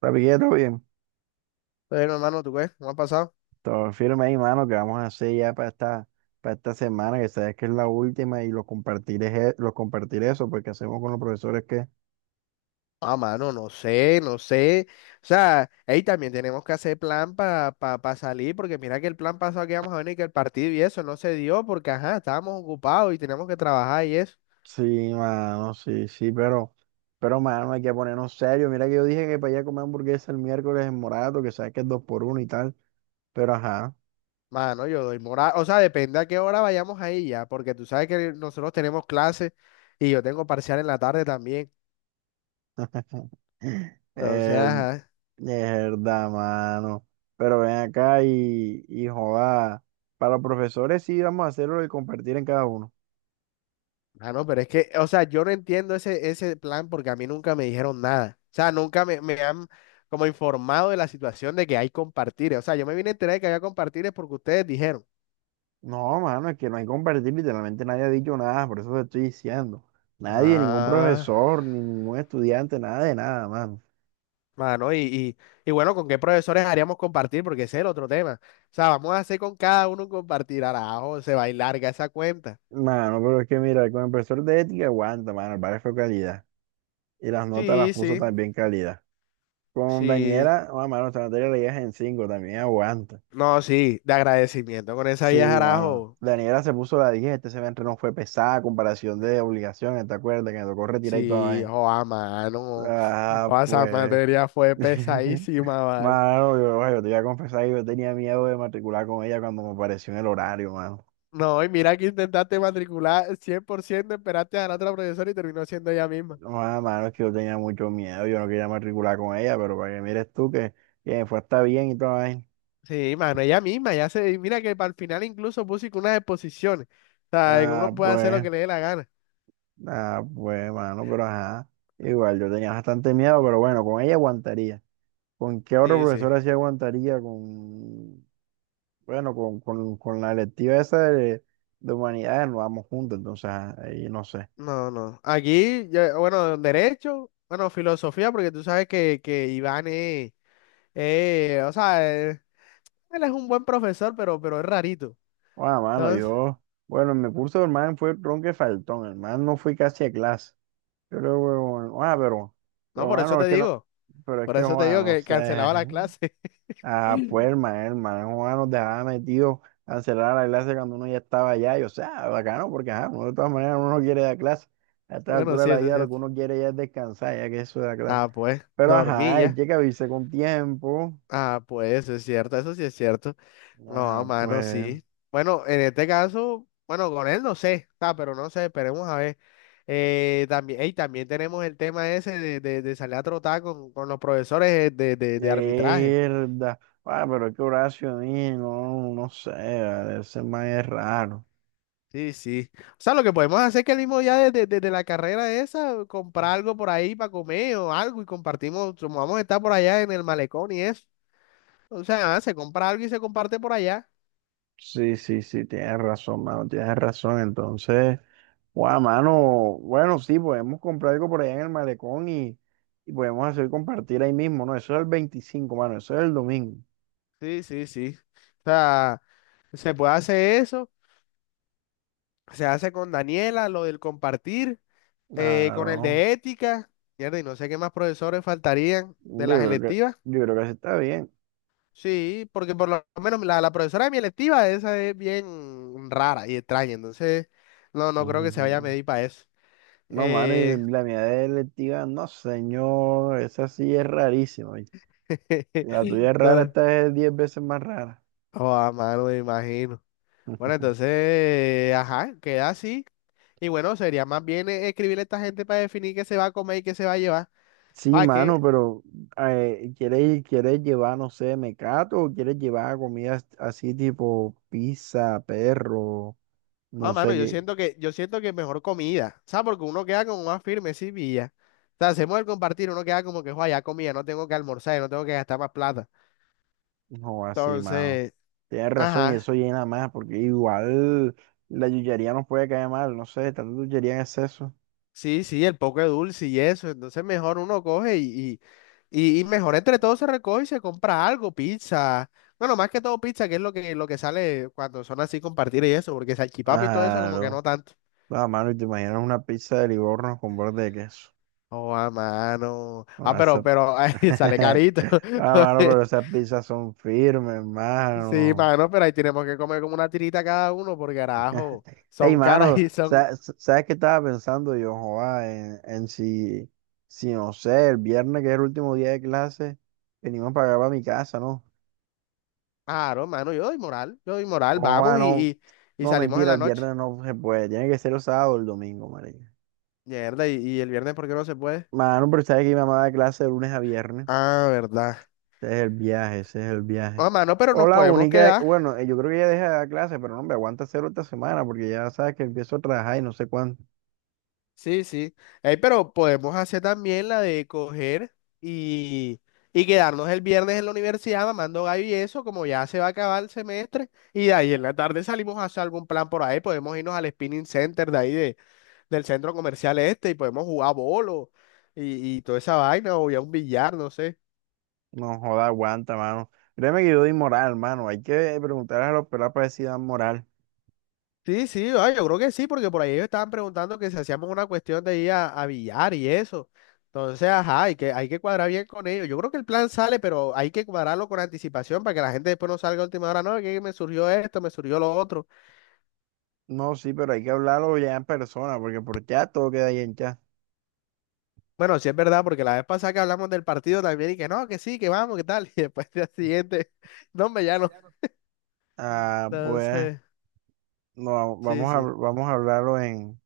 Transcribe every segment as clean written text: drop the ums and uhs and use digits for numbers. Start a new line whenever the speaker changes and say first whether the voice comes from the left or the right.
right: Papi, ¿qué? Todo bien.
left: Bueno, hermano, ¿tú qué? ¿Cómo ha pasado?
right: Todo firme ahí, mano, que vamos a hacer ya para esta semana, que sabes que es la última, y lo compartiré eso, porque hacemos con los profesores que.
left: Ah, mano, no sé. O sea, ahí también tenemos que hacer plan para pa salir, porque mira que el plan pasado que íbamos a venir, que el partido y eso no se dio, porque ajá, estábamos ocupados y teníamos que trabajar y eso.
right: Sí, mano, sí, sí, pero, mano, hay que ponernos serios. Mira que yo dije que para allá comer hamburguesa el miércoles en Morato, que sabes que es dos por uno y tal, pero ajá.
left: Mano, yo doy moral. O sea, depende a qué hora vayamos ahí ya, porque tú sabes que nosotros tenemos clases y yo tengo parcial en la tarde también. Entonces,
right: Eh,
left: ajá.
right: es verdad, mano. Pero ven acá y joda. Para los profesores sí vamos a hacerlo y compartir en cada uno.
left: Ah, no, pero es que, o sea, yo no entiendo ese plan porque a mí nunca me dijeron nada. O sea, nunca me han como informado de la situación de que hay compartires. O sea, yo me vine a enterar de que había compartires porque ustedes dijeron.
right: No, mano, es que no hay que compartir, literalmente nadie ha dicho nada, por eso te estoy diciendo. Nadie, ningún
left: Ah,
right: profesor, ni ningún estudiante, nada de nada, mano.
left: mano, y bueno, ¿con qué profesores haríamos compartir? Porque ese es el otro tema. O sea, vamos a hacer con cada uno un compartir. Arajo, se va a ir larga esa cuenta.
right: Mano, pero es que mira, con el profesor de ética aguanta, mano, el padre fue calidad. Y las notas las
left: Sí,
right: puso
left: sí,
right: también calidad. Con
left: sí.
right: Daniela, ah, mano, esta materia la llevas en 5 también aguanta.
left: No, sí, de agradecimiento con esa vieja,
right: Sí, mano.
left: arajo.
right: Daniela se puso la 10, este semestre no fue pesada, a comparación de obligaciones, ¿te acuerdas? Que me tocó retirar y toda
left: Sí,
right: vaina.
left: o a mano.
right: Ah,
left: O esa
right: pues.
left: materia fue pesadísima, ¿vale?
right: Mano, yo te voy a confesar que yo tenía miedo de matricular con ella cuando me apareció en el horario, mano.
left: No, y mira que intentaste matricular 100%, esperaste a la otra profesora y terminó siendo ella misma.
right: No, mano, es que yo tenía mucho miedo, yo no quería matricular con ella, pero para que mires tú que me fue hasta bien y todo ahí.
left: Sí, mano, ella misma, ya se, y mira que para el final incluso puso que unas exposiciones, o sea, que
right: Ah,
left: uno puede hacer lo
right: pues,
left: que le dé la gana.
right: ah, pues, mano, pero ajá. Igual, yo tenía bastante miedo, pero bueno, con ella aguantaría. ¿Con qué otro
left: Sí, sí.
right: profesor así aguantaría? Bueno, con la electiva esa de humanidades nos vamos juntos, entonces, ajá, ahí no sé.
left: No, no. Aquí, bueno, derecho, bueno, filosofía, porque tú sabes que Iván es, o sea, eh, él es un buen profesor, pero es rarito.
right: Ah, mano,
left: Entonces,
right: bueno, en mi curso, hermano, fue ronque faltón, hermano, no fui casi a clase. Yo le digo, "Bueno, pero,
left: no,
right: pero,
left: por eso
right: hermano, es
left: te
right: que no,
left: digo.
right: pero es
left: Por
right: que,
left: eso te
right: Juan,
left: digo
right: no
left: que cancelaba
right: sé".
left: la clase.
right: Ah, pues, hermano, Juan nos dejaba metido a cerrar la clase cuando uno ya estaba allá, y o sea, bacano, porque, ajá, uno de todas maneras uno no quiere dar clase. A esta
left: Bueno,
right: altura de
left: sí,
right: la
left: eso es
right: vida lo que
left: cierto.
right: uno quiere ya es descansar, ya que eso de la clase.
left: Ah, pues,
right: Pero, ajá,
left: dormí
right: hay
left: ya.
right: que avisar con tiempo.
left: Ah, pues, eso es cierto, eso sí es cierto. No,
right: Ajá,
left: mano,
right: pues.
left: sí. Bueno, en este caso, bueno, con él no sé, ah, pero no sé, esperemos a ver. También, ey, también tenemos el tema ese de, de salir a trotar con los profesores de, de arbitraje.
right: Mierda. Ah, pero es que Horacio, ahí, no, no sé, vale, ese man es raro.
left: Sí, sí. O sea, lo que podemos hacer es que el mismo día desde desde la carrera esa, comprar algo por ahí para comer o algo y compartimos, como vamos a estar por allá en el malecón y eso. O sea, se compra algo y se comparte por allá.
right: Sí, sí, sí, tienes razón, mano, tienes razón. Entonces, guau, mano, bueno, sí, podemos comprar algo por allá en el malecón y podemos hacer compartir ahí mismo, ¿no? Eso es el 25, mano, eso es el domingo.
left: Sí, sí, sí. O sea, se puede hacer eso. Se hace con Daniela, lo del compartir, con el
right: Claro.
left: de ética. Mierda, y no sé qué más profesores faltarían
right: Yo
left: de las
right: creo que,
left: electivas.
right: yo creo que así está bien.
left: Sí, porque por lo menos la, la profesora de mi electiva, esa es bien rara y extraña. Entonces, no, no creo que se vaya a
right: Ujú.
left: medir para eso.
right: No, mano, y
left: Eh,
right: la mía de electiva, no, señor, esa sí es rarísima. La tuya es rara,
left: no,
right: esta es 10 veces más rara.
left: oh, a mano, me imagino. Bueno, entonces, ajá, queda así. Y bueno, sería más bien escribirle a esta gente para definir qué se va a comer y qué se va a llevar.
right: Sí,
left: Ah, es
right: mano,
left: que,
right: pero ¿quieres llevar, no sé, mecato o quieres llevar comidas así tipo pizza, perro,
left: ah,
right: no
left: mano,
right: sé
left: yo
right: qué?
left: siento que, yo siento que mejor comida. ¿Sabes? Porque uno queda como más firme, sí, pilla. O sea, hacemos el compartir, uno queda como que, "Joa, ya comida, no tengo que almorzar, no tengo que gastar más plata."
right: No, así, mano.
left: Entonces,
right: Tienes razón y
left: ajá.
right: eso llena más porque igual la yuyería nos puede caer mal, no sé, tanta yuyería en exceso.
left: Sí, sí, el poco de dulce y eso. Entonces mejor uno coge y, y mejor entre todos se recoge y se compra algo, pizza. Bueno, más que todo pizza, que es lo que sale cuando son así compartir y eso, porque salchipapa y todo eso como que
right: Claro.
left: no tanto.
right: Ah, mano, y te imaginas una pizza de Livorno con borde de queso.
left: Oh, a mano. Ah,
right: No,
left: pero ay, sale carito.
right: Ah, mano, pero esas pizzas son firmes,
left: Sí,
right: mano.
left: mano, pero ahí tenemos que comer como una tirita cada uno, por carajo,
right: Ey,
left: son caras
right: mano,
left: y son...
right: ¿sabes qué estaba pensando yo, joa, En si, no sé, el viernes, que es el último día de clase, venimos para acá, para mi casa, ¿no?
left: Claro, mano, yo doy moral,
right: Joa,
left: vamos
right: no,
left: y
right: no,
left: salimos en
right: mentira,
left: la
right: el
left: noche.
right: viernes no se puede, tiene que ser el sábado o el domingo, marica.
left: Mierda, y el viernes, ¿por qué no se puede?
right: Mano, pero sabes que mi mamá da clase de lunes a viernes.
left: Ah, verdad.
right: Ese es el viaje, ese es el viaje.
left: Ah, mano, pero
right: O
left: nos
right: la
left: podemos
right: única,
left: quedar.
right: bueno, yo creo que ya deja de dar clases, pero no, me aguanta cero esta semana porque ya sabes que empiezo a trabajar y no sé cuánto.
left: Sí, sí. Ey, pero podemos hacer también la de coger y, y quedarnos el viernes en la universidad mamando gallo y eso, como ya se va a acabar el semestre. Y de ahí en la tarde salimos a hacer algún plan por ahí. Podemos irnos al spinning center de ahí del centro comercial este y podemos jugar bolo y toda esa vaina o ya un billar, no sé.
right: No joda, aguanta, mano. Créeme que yo doy moral, mano. Hay que preguntar a los pelados para ver si dan moral.
left: Sí, sí, ah, yo creo que sí, porque por ahí ellos estaban preguntando que si hacíamos una cuestión de ir a billar y eso. Entonces, ajá, hay que cuadrar bien con ellos. Yo creo que el plan sale, pero hay que cuadrarlo con anticipación para que la gente después no salga a última hora. No, que me surgió esto, me surgió lo otro.
right: No, sí, pero hay que hablarlo ya en persona porque por chat todo queda ahí en chat.
left: Bueno, sí es verdad, porque la vez pasada que hablamos del partido también y que no, que sí, que vamos, que tal. Y después del día siguiente, no, hombre, ya no.
right: Ah, pues,
left: Entonces,
right: no,
left: sí,
right: vamos a,
left: sí.
right: vamos a hablarlo en,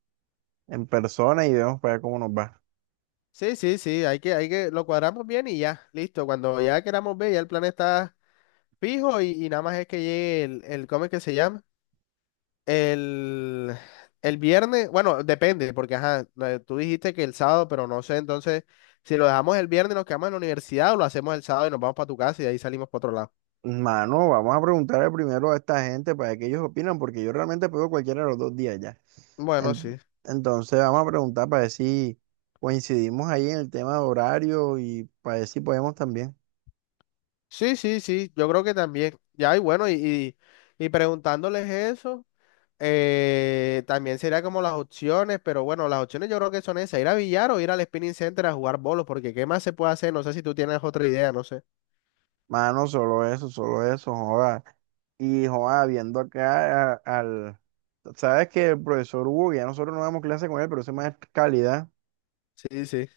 right: en persona y vemos para ver cómo nos va.
left: Sí, sí, sí, hay que, lo cuadramos bien y ya, listo. Cuando ya queramos ver, ya el plan está fijo y nada más es que llegue el ¿cómo es que se llama? El, el viernes, bueno, depende, porque ajá, no, tú dijiste que el sábado, pero no sé, entonces, si lo dejamos el viernes, nos quedamos en la universidad o lo hacemos el sábado y nos vamos para tu casa y de ahí salimos para otro lado.
right: Mano, vamos a preguntarle primero a esta gente para que ellos opinan, porque yo realmente pego cualquiera de los dos días ya.
left: Bueno, sí.
right: En- Entonces vamos a preguntar para ver si coincidimos ahí en el tema de horario y para ver si podemos también.
left: Sí, sí, sí, yo creo que también. Ya, y bueno, y preguntándoles eso, también sería como las opciones, pero bueno, las opciones yo creo que son esas, ir a billar o ir al spinning center a jugar bolos, porque ¿qué más se puede hacer? No sé si tú tienes otra idea, no sé.
right: Mano, solo eso, joda. Y joda, viendo acá Sabes que el profesor Hugo, que ya nosotros no damos clase con él, pero ese más es calidad.
left: Sí, sí.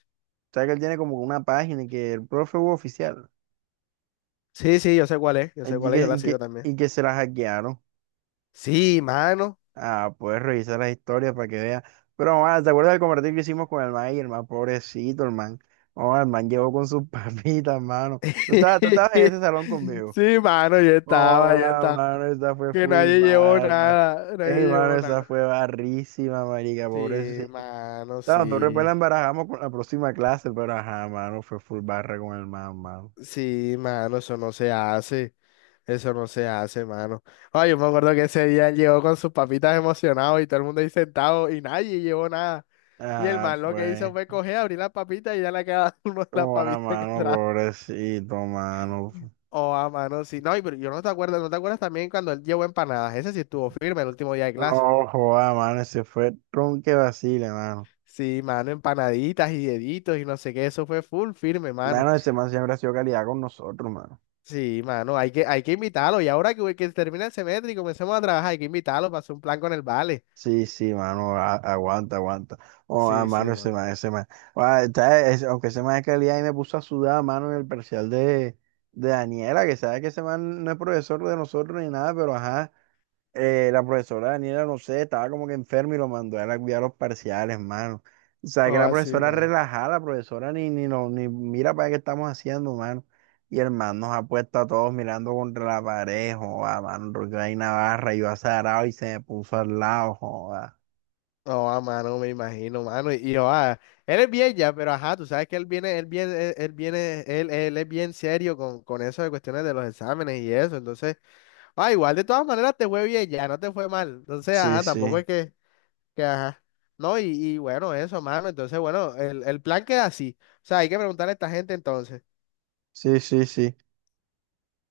right: Sabes que él tiene como una página y que el profe Hugo oficial,
left: Sí, sí, yo sé cuál es, yo sé
right: y
left: cuál es,
right: que,
left: yo la
right: y
left: sigo
right: que,
left: también.
right: y que se la hackearon.
left: Sí, mano.
right: Ah, puedes revisar las historias para que veas. Pero, man, ¿te acuerdas del compartir que hicimos con el man? Y el man, pobrecito, el man. Oh, el man llegó con sus papitas, mano. Tú estabas en ese salón conmigo.
left: Sí, mano, yo estaba,
right: Oh,
left: yo
right: ah,
left: estaba.
right: mano, esa fue
left: Que
right: full
left: nadie llevó
right: barra.
left: nada, nadie
right: Ey, mano,
left: llevó
right: esa
left: nada.
right: fue barrísima, marica,
left: Sí,
right: pobrecito.
left: mano,
right: No, tú después
left: sí.
right: la embarajamos con la próxima clase, pero ajá, mano, fue full barra con el man, mano.
left: Sí, mano, eso no se hace. Eso no se hace, mano. Ay, yo me acuerdo que ese día llegó con sus papitas emocionados y todo el mundo ahí sentado y nadie llevó nada. Y el
right: Ah,
left: man lo que hizo
right: pues.
left: fue coger, abrir las papitas y ya le quedaba uno de las
right: Oh, ah,
left: papitas que
right: mano,
left: trajo.
right: pobrecito, mano.
left: Oh, a mano, sí. No, y pero yo no te acuerdas, ¿no te acuerdas también cuando él llevó empanadas? Ese sí estuvo firme el último día de clase.
right: No, joda, mano, ese fue tronque vacile, mano.
left: Sí, mano, empanaditas y deditos y no sé qué, eso fue full firme, mano.
right: Mano, ese man siempre ha sido calidad con nosotros, mano.
left: Sí, mano, hay que invitarlo. Y ahora que termina el semestre y comencemos a trabajar, hay que invitarlo para hacer un plan con el vale.
right: Sí, sí, mano, aguanta, aguanta. Oh, ah,
left: Sí, sí,
right: mano, ese
left: mano.
right: man, ese man. Aunque ese man es calidad y me puso a sudar, mano, en el parcial de Daniela, que sabe que ese man no es profesor de nosotros ni nada, pero ajá. La profesora Daniela, no sé, estaba como que enferma y lo mandó a la cuidar los parciales, mano. O sea, que
left: Oh,
right: la
left: así,
right: profesora
left: mano.
right: relajada, la profesora ni mira para qué estamos haciendo, mano. Y el man nos ha puesto a todos mirando contra la pared, joda, mano, porque hay Navarra, yo azarado y se me puso al lado, joda.
left: Oh, a mano, me imagino, mano. Y, oh, ah, él es bien ya, pero ajá, tú sabes que él es bien serio con eso de cuestiones de los exámenes y eso. Entonces. Ah, igual, de todas maneras te fue bien, ya no te fue mal. Entonces,
right: Sí,
left: ajá, tampoco
right: sí,
left: es que ajá. No, y bueno, eso, mano. Entonces, bueno, el plan queda así. O sea, hay que preguntarle a esta gente entonces.
right: sí, sí, sí.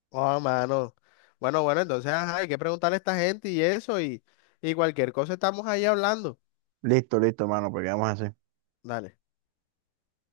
left: Oh, mano. Bueno, bueno, entonces, ajá, hay que preguntarle a esta gente y eso, y cualquier cosa estamos ahí hablando.
right: Listo, listo, mano, porque vamos así.
left: Dale.